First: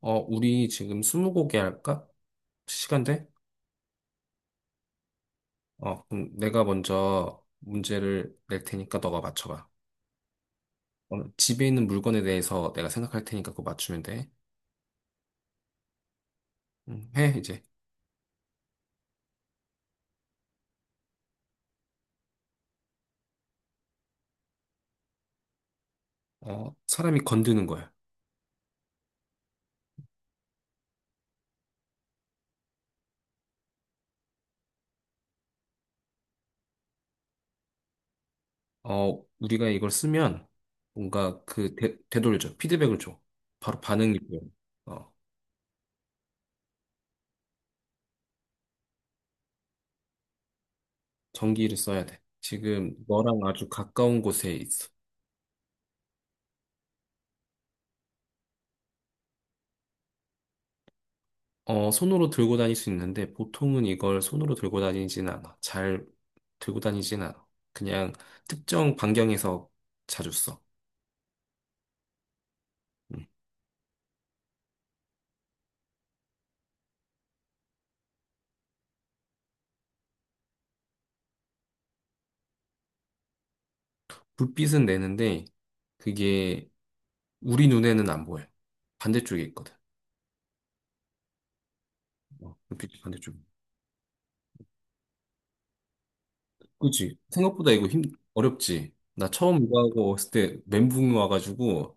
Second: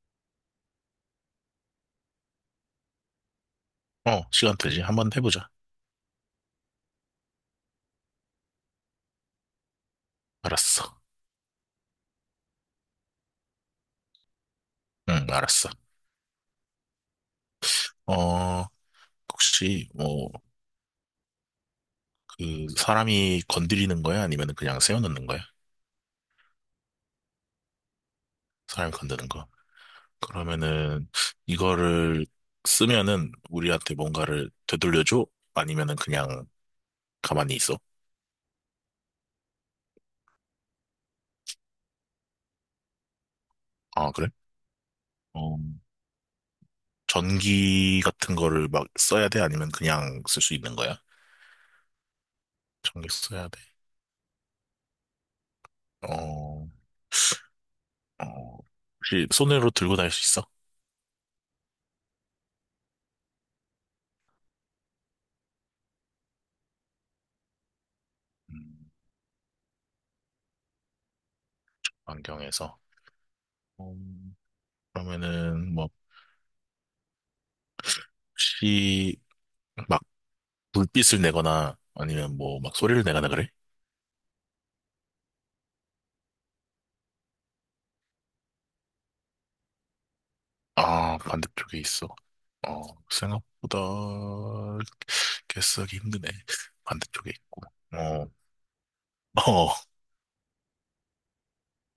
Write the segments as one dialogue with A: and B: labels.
A: 우리 지금 스무고개 할까? 시간 돼?
B: 어, 시간 되지. 한번 해보자.
A: 그럼 내가 먼저 문제를 낼 테니까 너가 맞춰봐.
B: 알았어.
A: 집에 있는 물건에 대해서 내가 생각할 테니까 그거 맞추면 돼.
B: 응, 알았어.
A: 해, 이제.
B: 어, 혹시, 뭐, 그, 사람이 건드리는 거야? 아니면 그냥 세워놓는 거야?
A: 사람이 건드는 거야.
B: 사람이 건드는 거. 그러면은, 이거를 쓰면은 우리한테 뭔가를 되돌려줘? 아니면은 그냥 가만히 있어?
A: 우리가 이걸 쓰면 뭔가 되돌려 줘. 피드백을 줘. 바로
B: 아,
A: 반응이
B: 그래?
A: 보여. 어,
B: 어, 전기 같은 거를 막 써야 돼? 아니면 그냥 쓸 수 있는 거야?
A: 전기를 써야 돼. 지금
B: 전기
A: 너랑
B: 써야 돼.
A: 아주 가까운 곳에 있어.
B: 어, 어, 혹시 손으로 들고 다닐 수 있어?
A: 손으로 들고 다닐 수 있는데 보통은 이걸 손으로 들고 다니진 않아. 잘 들고 다니진 않아. 그냥
B: 음,
A: 특정 반경에서 자주 써.
B: 안경에서.
A: 음.
B: 음, 그러면은 뭐 혹시 막 불빛을 내거나 아니면 뭐 막 소리를 내거나 그래?
A: 불빛은 내는데 그게 우리 눈에는 안 보여. 반대쪽에 있거든.
B: 아 반대쪽에 있어. 어
A: 불빛 반대쪽.
B: 생각보다 개수하기 힘드네.
A: 그치?
B: 반대쪽에 있고. 어,
A: 어렵지? 나 처음
B: 어,
A: 이거 하고 왔을 때 멘붕이 와가지고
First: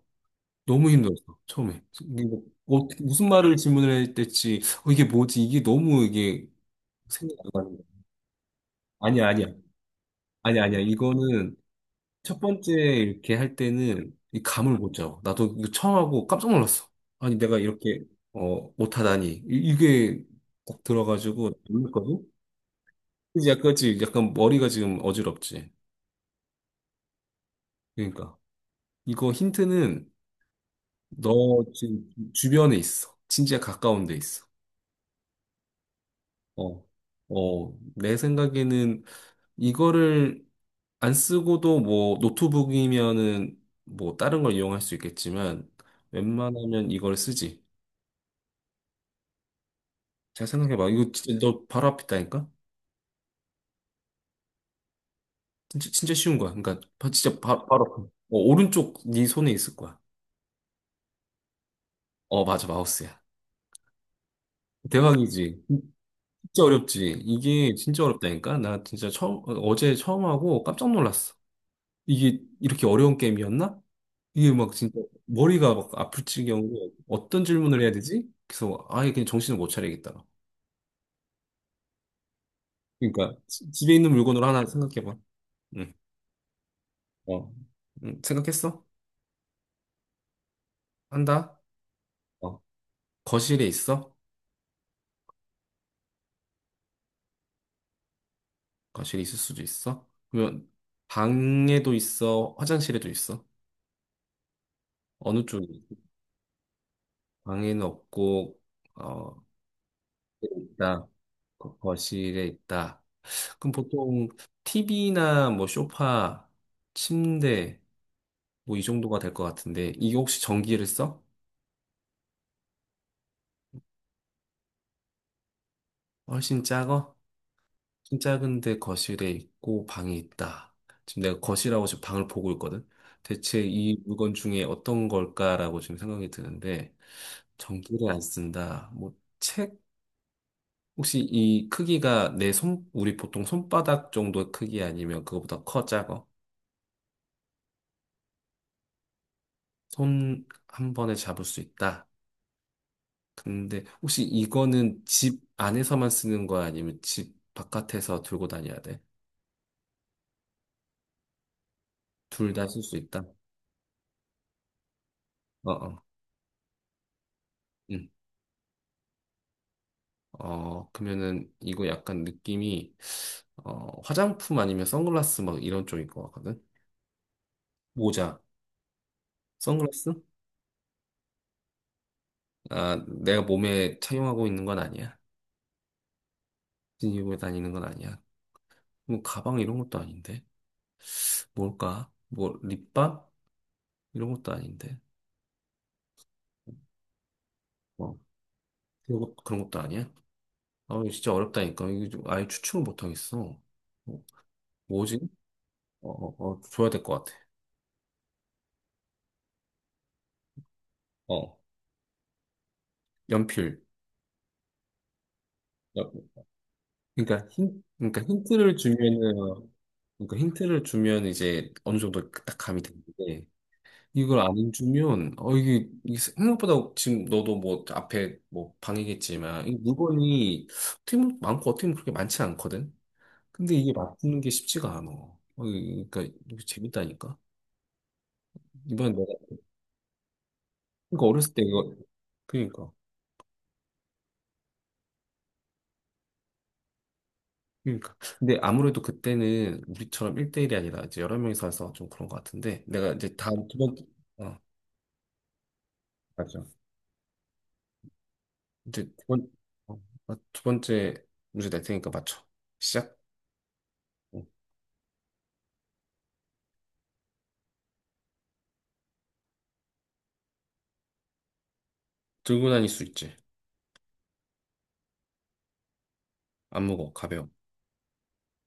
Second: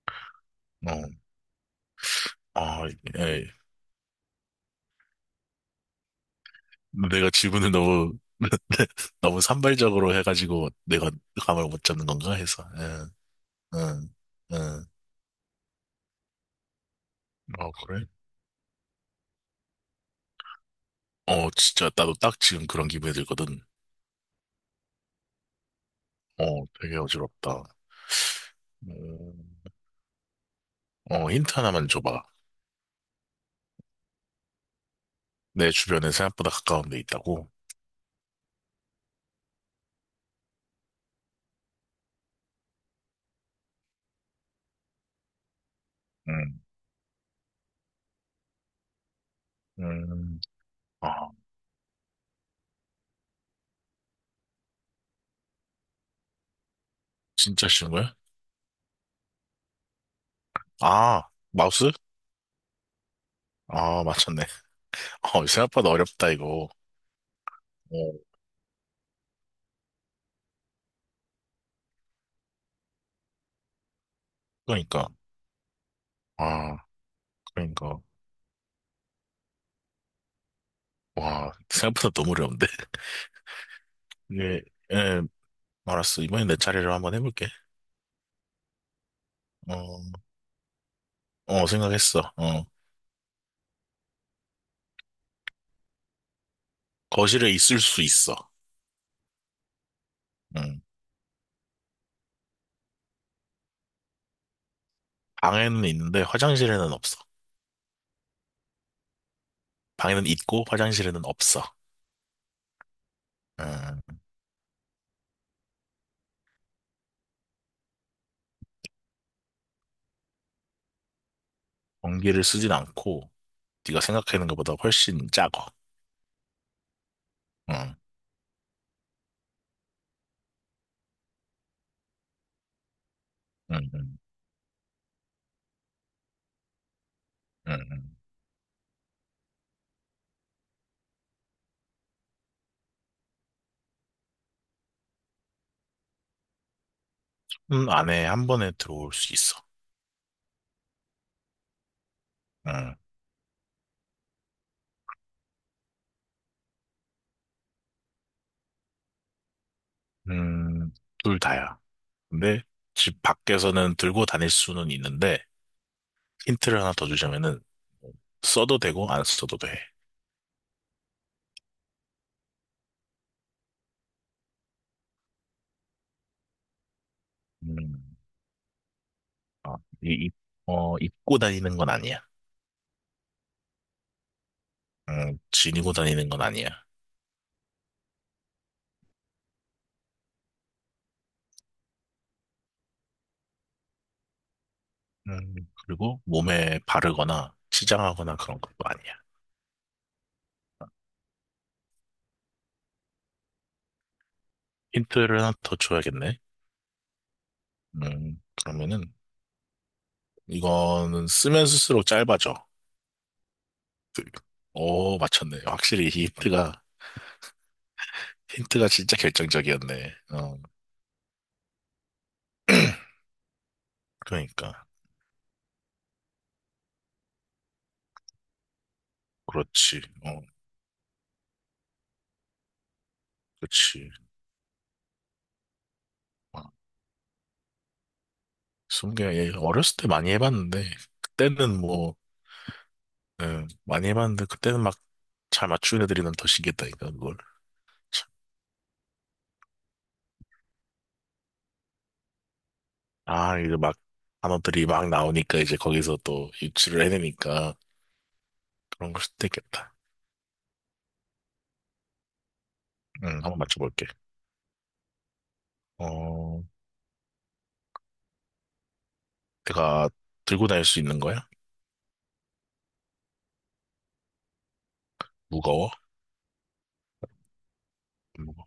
A: 너무
B: 어,
A: 힘들었어. 처음에. 이거
B: 아,
A: 무슨
B: 예.
A: 말을 질문을 해야 될지, 어, 이게 뭐지? 이게 너무 이게
B: 내가
A: 생각이 안
B: 질문을
A: 나는 거야.
B: 너무
A: 아니야,
B: 너무
A: 아니야.
B: 산발적으로
A: 아니,
B: 해가지고
A: 아니야.
B: 내가
A: 이거는
B: 감을 못 잡는 건가
A: 첫
B: 해서.
A: 번째
B: 응,
A: 이렇게 할
B: 응,
A: 때는 이 감을
B: 응.
A: 못 잡아. 나도 이거 처음 하고 깜짝 놀랐어. 아니, 내가
B: 어
A: 이렇게,
B: 그래?
A: 어, 못하다니. 이게 딱
B: 어
A: 들어가지고
B: 진짜 나도
A: 놀랐거든?
B: 딱 지금 그런 기분이
A: 이제
B: 들거든.
A: 약간, 약간 머리가 지금 어지럽지.
B: 어, 되게 어지럽다.
A: 그러니까. 이거
B: 음,
A: 힌트는
B: 어, 힌트
A: 너
B: 하나만
A: 지금
B: 줘봐.
A: 주변에 있어. 진짜 가까운 데 있어.
B: 내 주변에 생각보다
A: 어,
B: 가까운 데 있다고?
A: 어, 내 생각에는 이거를 안 쓰고도 뭐 노트북이면은 뭐 다른 걸 이용할 수 있겠지만
B: 음,
A: 웬만하면 이걸 쓰지.
B: 음,
A: 잘 생각해봐. 이거
B: 아,
A: 진짜 너 바로 앞 있다니까 진짜, 쉬운 거야. 그러니까 바- 진짜 바,
B: 진짜
A: 바로
B: 쉬운
A: 앞. 어,
B: 거야?
A: 오른쪽 네 손에 있을 거야.
B: 아, 마우스?
A: 어, 맞아. 마우스야.
B: 아, 맞췄네. 어,
A: 대박이지.
B: 생각보다 어렵다,
A: 진짜
B: 이거.
A: 어렵지. 이게 진짜
B: 어,
A: 어렵다니까? 나 진짜 처음, 어, 어제 처음 하고 깜짝 놀랐어. 이게 이렇게 어려운 게임이었나? 이게 막 진짜
B: 그러니까.
A: 머리가 막 아플
B: 아,
A: 지경으로 어떤 질문을 해야
B: 그러니까.
A: 되지? 그래서 아예 그냥 정신을 못 차리겠다.
B: 와, 생각보다 너무 어려운데?
A: 그러니까 집에 있는 물건으로
B: 이게,
A: 하나 생각해봐.
B: 예,
A: 응.
B: 알았어. 이번엔 내 차례를 한번 해볼게.
A: 어. 응. 생각했어?
B: 어,
A: 한다?
B: 어, 생각했어.
A: 어.
B: 어,
A: 거실에 있어?
B: 거실에 있을 수 있어.
A: 거실에 있을 수도 있어? 그러면
B: 응.
A: 방에도 있어? 화장실에도 있어? 어느 쪽에
B: 방에는
A: 있어?
B: 있는데 화장실에는 없어.
A: 방에는 없고 어
B: 방에는 있고
A: 있다.
B: 화장실에는 없어.
A: 거실에 있다. 그럼
B: 음,
A: 보통 TV나 뭐 소파, 침대 뭐 이 정도가 될 것 같은데 이게 혹시 전기를 써?
B: 전기를 쓰진 않고 네가 생각하는 것보다 훨씬 작아.
A: 훨씬 작아? 진 작은데 거실에 있고 방이 있다. 지금 내가 거실하고 지금 방을 보고 있거든. 대체 이
B: 응,
A: 물건 중에 어떤 걸까라고 지금 생각이 드는데
B: 응, 응,
A: 전기를
B: 응,
A: 안 쓴다. 뭐 책? 혹시 이 크기가 내 손, 우리 보통 손바닥 정도의 크기 아니면 그거보다 커, 작아?
B: 응. 안에 한 번에 들어올 수 있어.
A: 손 한 번에 잡을 수 있다. 근데 혹시 이거는 집 안에서만 쓰는 거야? 아니면 집 바깥에서 들고 다녀야 돼?
B: 응, 둘 다야.
A: 둘
B: 근데
A: 다 쓸 수
B: 집
A: 있다?
B: 밖에서는 들고 다닐 수는 있는데
A: 어어.
B: 힌트를 하나 더 주자면은 써도 되고 안 써도 돼.
A: 어, 그러면은 이거 약간 느낌이 어, 화장품 아니면 선글라스 막 이런 쪽인 것 같거든?
B: 음,
A: 모자,
B: 아, 이,
A: 선글라스?
B: 이- 어, 입고 다니는 건 아니야.
A: 아, 내가 몸에 착용하고 있는 건 아니야.
B: 지니고 다니는 건 아니야.
A: 지니고 다니는 건 아니야. 뭐 가방 이런 것도 아닌데. 뭘까? 뭐 립밤? 이런 것도 아닌데.
B: 음, 그리고 몸에 바르거나
A: 어,
B: 치장하거나 그런 것도 아니야.
A: 그런 것도 아니야? 아, 이거 진짜 어렵다니까. 이거 좀 아예 추측을 못 하겠어. 어, 뭐지?
B: 힌트를 하나 더
A: 어, 어,
B: 줘야겠네.
A: 어, 줘야 될 것 같아.
B: 그러면은, 이거는
A: 어,
B: 쓰면 쓸수록 짧아져.
A: 연필.
B: 그- 오, 맞췄네. 확실히 이 힌트가,
A: 그러니까 힌트를
B: 힌트가 진짜
A: 주면은
B: 결정적이었네.
A: 그러니까
B: 어,
A: 힌트를 주면 이제 어느 정도 딱 감이 되는데 이걸 안
B: 그러니까.
A: 주면 어 이게 생각보다 지금 너도 뭐 앞에 뭐 방이겠지만 이
B: 그렇지. 어,
A: 물건이 어떻게 보면 많고 어떻게 보면 그렇게 많지 않거든. 근데 이게
B: 그렇지.
A: 맞추는 게 쉽지가 않아. 그러니까 이거
B: 어,
A: 재밌다니까. 이번에
B: 20개,
A: 내가
B: 예, 어렸을 때 많이 해봤는데,
A: 그러니까 어렸을 때
B: 그때는
A: 이거
B: 뭐,
A: 그러니까
B: 예, 많이 해봤는데, 그때는 막 잘 맞추는 애들이면 더 신기했다니까, 그걸.
A: 그러니까
B: 참.
A: 근데 아무래도 그때는 우리처럼 1대1이 아니라 이제 여러 명이서 해서 좀 그런 것 같은데 내가 이제
B: 아,
A: 다음
B: 이제
A: 두
B: 막
A: 번째 어
B: 단어들이 막 나오니까 이제 거기서 또
A: 맞아.
B: 유출을 해내니까
A: 이제
B: 그런 걸
A: 두
B: 수도
A: 번,
B: 있겠다.
A: 두 번째 문제 낼 테니까 맞춰. 시작.
B: 응, 한번 맞춰볼게.
A: 어.
B: 어, 내가 들고 다닐 수 있는 거야?
A: 들고 다닐 수 있지.
B: 무거워?
A: 안 무거워. 가벼워.
B: 안 무거워.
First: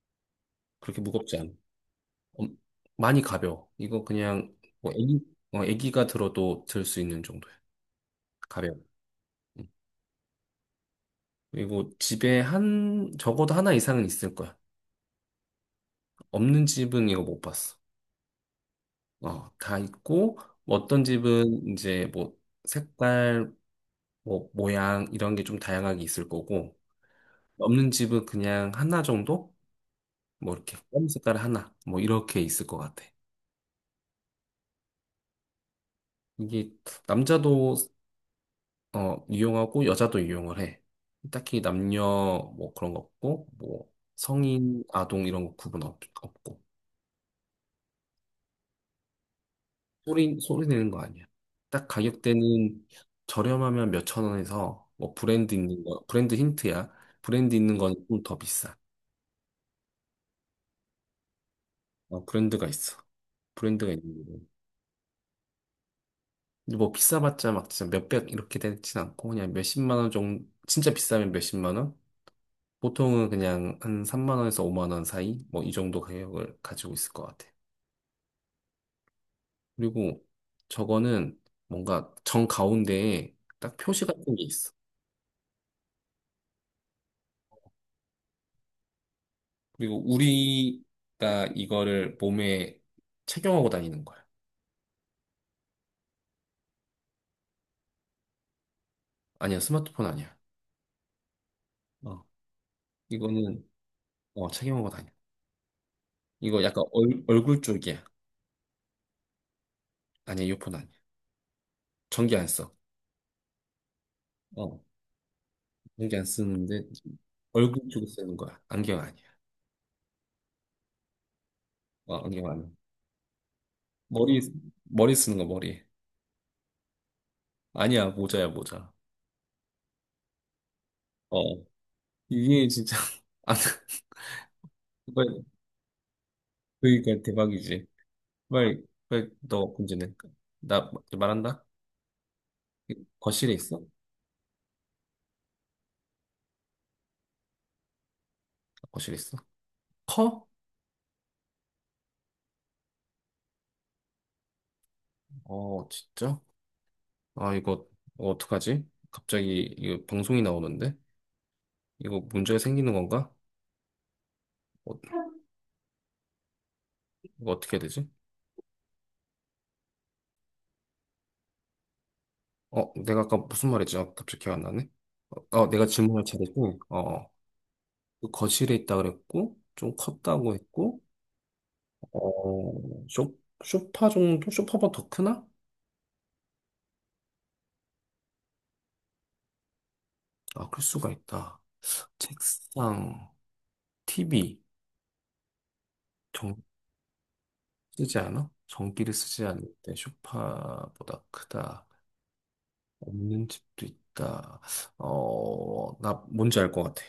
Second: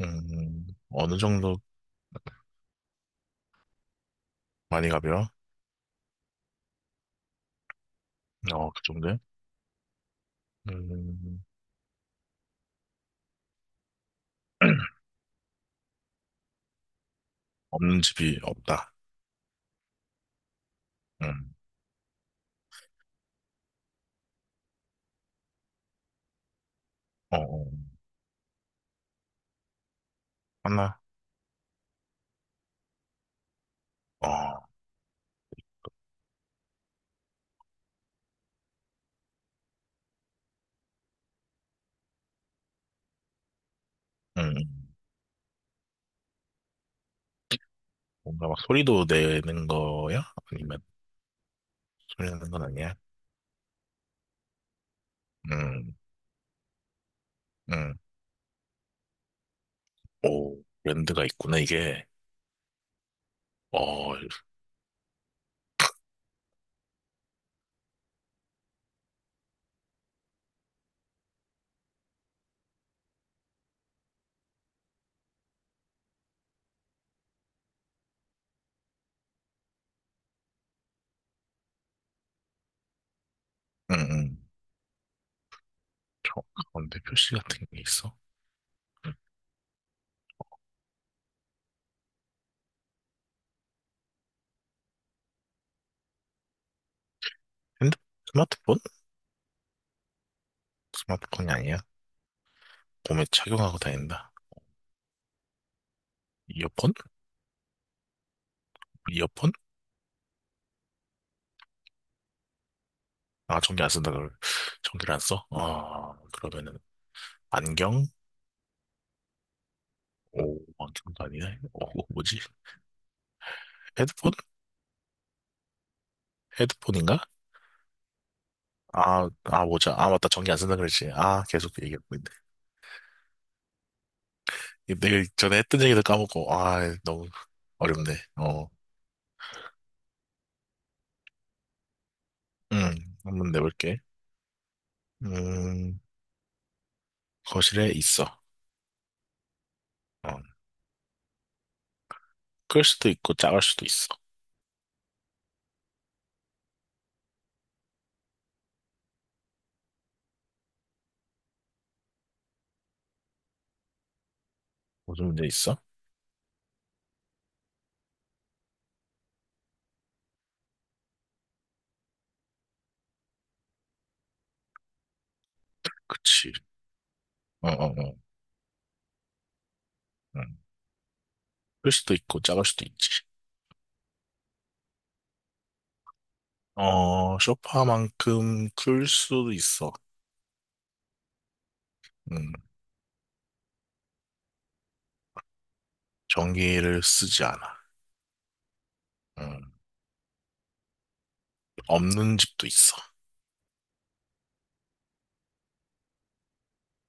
A: 그렇게
B: 어느
A: 무겁지 않아.
B: 정도
A: 엄- 많이 가벼워. 이거 그냥
B: 많이
A: 뭐 애기,
B: 가벼워?
A: 어, 애기가 들어도 들 수 있는 정도야.
B: 어,
A: 가벼워.
B: 그 정도야?
A: 응.
B: 음,
A: 그리고 집에 한, 적어도 하나 이상은 있을 거야. 없는 집은 이거 못 봤어.
B: 없는 집이 없다.
A: 어, 다 있고, 뭐 어떤
B: 음,
A: 집은 이제 뭐 색깔, 뭐 모양 이런 게 좀 다양하게 있을 거고,
B: 어, 어,
A: 없는 집은 그냥 하나 정도? 뭐 이렇게
B: 하나?
A: 껌 색깔 하나 뭐 이렇게 있을 것 같아.
B: 어,
A: 이게 남자도 어 이용하고 여자도 이용을 해. 딱히 남녀 뭐 그런 거 없고 뭐
B: 음,
A: 성인 아동 이런 거 없고
B: 뭔가 막 소리도 내는 거야?
A: 소리
B: 아니면
A: 내는 거 아니야. 딱
B: 소리 내는 건
A: 가격대는
B: 아니야?
A: 저렴하면 몇 천 원에서 뭐 브랜드 있는
B: 음,
A: 거 브랜드 힌트야. 브랜드 있는 건
B: 음,
A: 좀 더 비싸.
B: 오, 랜드가 있구나, 이게.
A: 어, 브랜드가 있어. 브랜드가
B: 어,
A: 있는 거. 근데 뭐 비싸봤자 막 진짜 몇 백 이렇게 되진 않고 그냥 몇십만 원 정도 진짜 비싸면 몇십만 원? 보통은 그냥 한 3만 원에서 5만 원 사이 뭐 이 정도 가격을 가지고 있을 것 같아. 그리고 저거는 뭔가 정 가운데에 딱 표시 같은
B: 음,
A: 게 있어.
B: 저 가운데 표시 같은 게 있어?
A: 그리고 우리가 이거를 몸에 착용하고 다니는 거야.
B: 핸드, 스마트폰?
A: 아니야, 스마트폰 아니야.
B: 스마트폰이 아니야?
A: 어,
B: 몸에
A: 이거는
B: 착용하고 다닌다.
A: 어, 착용하고 다녀. 이거 약간
B: 이어폰?
A: 얼굴 쪽이야.
B: 이어폰?
A: 아니야, 이어폰 아니야. 전기 안 써.
B: 아, 전기 안 쓴다, 그걸.
A: 어,
B: 전기를 안 써? 아,
A: 전기 안
B: 그러면은,
A: 쓰는데 얼굴 쪽에
B: 안경?
A: 쓰는 거야. 안경 아니야.
B: 오, 안경도 아니네. 오,
A: 어,
B: 뭐지?
A: 안경 아니야.
B: 헤드폰?
A: 머리 머리 쓰는 거 머리.
B: 헤드폰인가?
A: 아니야, 모자야, 모자.
B: 아, 아, 뭐지? 아, 맞다. 전기 안 쓴다 그랬지. 아,
A: 어.
B: 계속 그 얘기하고 있네.
A: 이게 진짜, 아,
B: 이거 내가
A: 정말,
B: 전에 했던 얘기도 까먹고, 아,
A: 그니까
B: 너무
A: 대박이지.
B: 어렵네. 어,
A: 너 문제는. 나 말한다?
B: 한번
A: 거실에 있어?
B: 내볼게. 음, 거실에 있어.
A: 거실에 있어?
B: 어,
A: 커?
B: 클 수도 있고, 작을 수도 있어.
A: 어, 진짜? 아, 이거, 어, 어떡하지? 갑자기, 이거 방송이 나오는데? 이거 문제가 생기는 건가? 어,
B: 무슨 문제 있어?
A: 이거 어떻게 해야 되지? 어, 내가 아까 무슨 말했지? 아, 갑자기 기억 안 나네? 어, 내가 질문할
B: 그치.
A: 차례고, 어.
B: 어, 어, 어.
A: 그 거실에 있다 그랬고, 좀
B: 응.
A: 컸다고 했고,
B: 클 수도 있고, 작을
A: 어,
B: 수도 있지.
A: 쇼, 쇼파 정도? 쇼파보다 더 크나?
B: 어, 소파만큼 클 수도 있어.
A: 아, 클 수가 있다.
B: 음,
A: 책상, TV, 정,
B: 전기를 쓰지 않아.
A: 쓰지 않아? 전기를 쓰지 않을
B: 음,
A: 때 쇼파보다 크다.
B: 없는 집도 있어.
A: 없는 집도 있다. 어, 나 뭔지 알 것 같아.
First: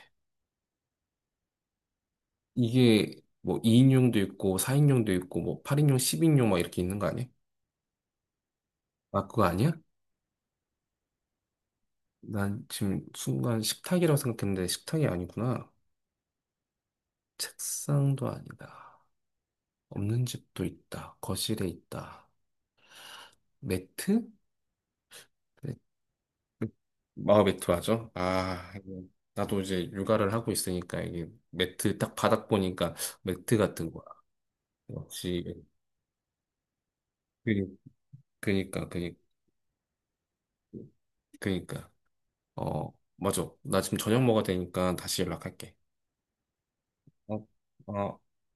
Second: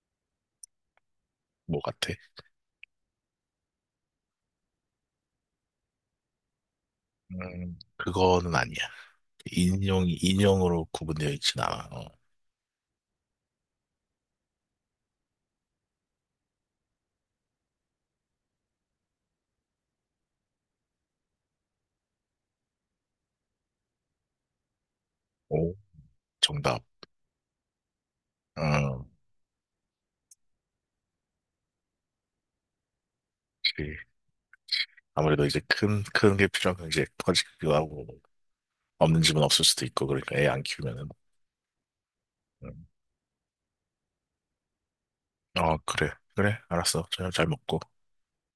B: 뭐 같아?
A: 이게 뭐 2인용도 있고, 4인용도 있고, 뭐 8인용, 10인용 막 이렇게 있는 거 아니야?
B: 그거는 아니야.
A: 아, 그거 아니야?
B: 인형이 인형으로 구분되어 있진 않아. 어.
A: 난 지금 순간 식탁이라고 생각했는데 식탁이 아니구나. 책상도 아니다. 없는 집도 있다. 거실에 있다. 매트? 네.
B: 오, 정답.
A: 아, 매트 하죠? 아, 이거
B: 어
A: 나도 이제 육아를 하고 있으니까 이게 매트 딱 바닥 보니까 매트 같은
B: 그치.
A: 거야.
B: 아무래도 이제
A: 역시,
B: 큰, 큰 게 필요하면 이제 커지기도
A: 그,
B: 하고,
A: 그니까, 그니,
B: 없는 집은 없을 수도 있고, 그러니까 애 안 키우면은.
A: 그니까.
B: 음.
A: 어, 맞아. 나 지금 저녁 먹어야 되니까 다시 연락할게.
B: 어, 그래. 그래. 알았어. 저녁
A: 어,
B: 잘 먹고.
A: 어.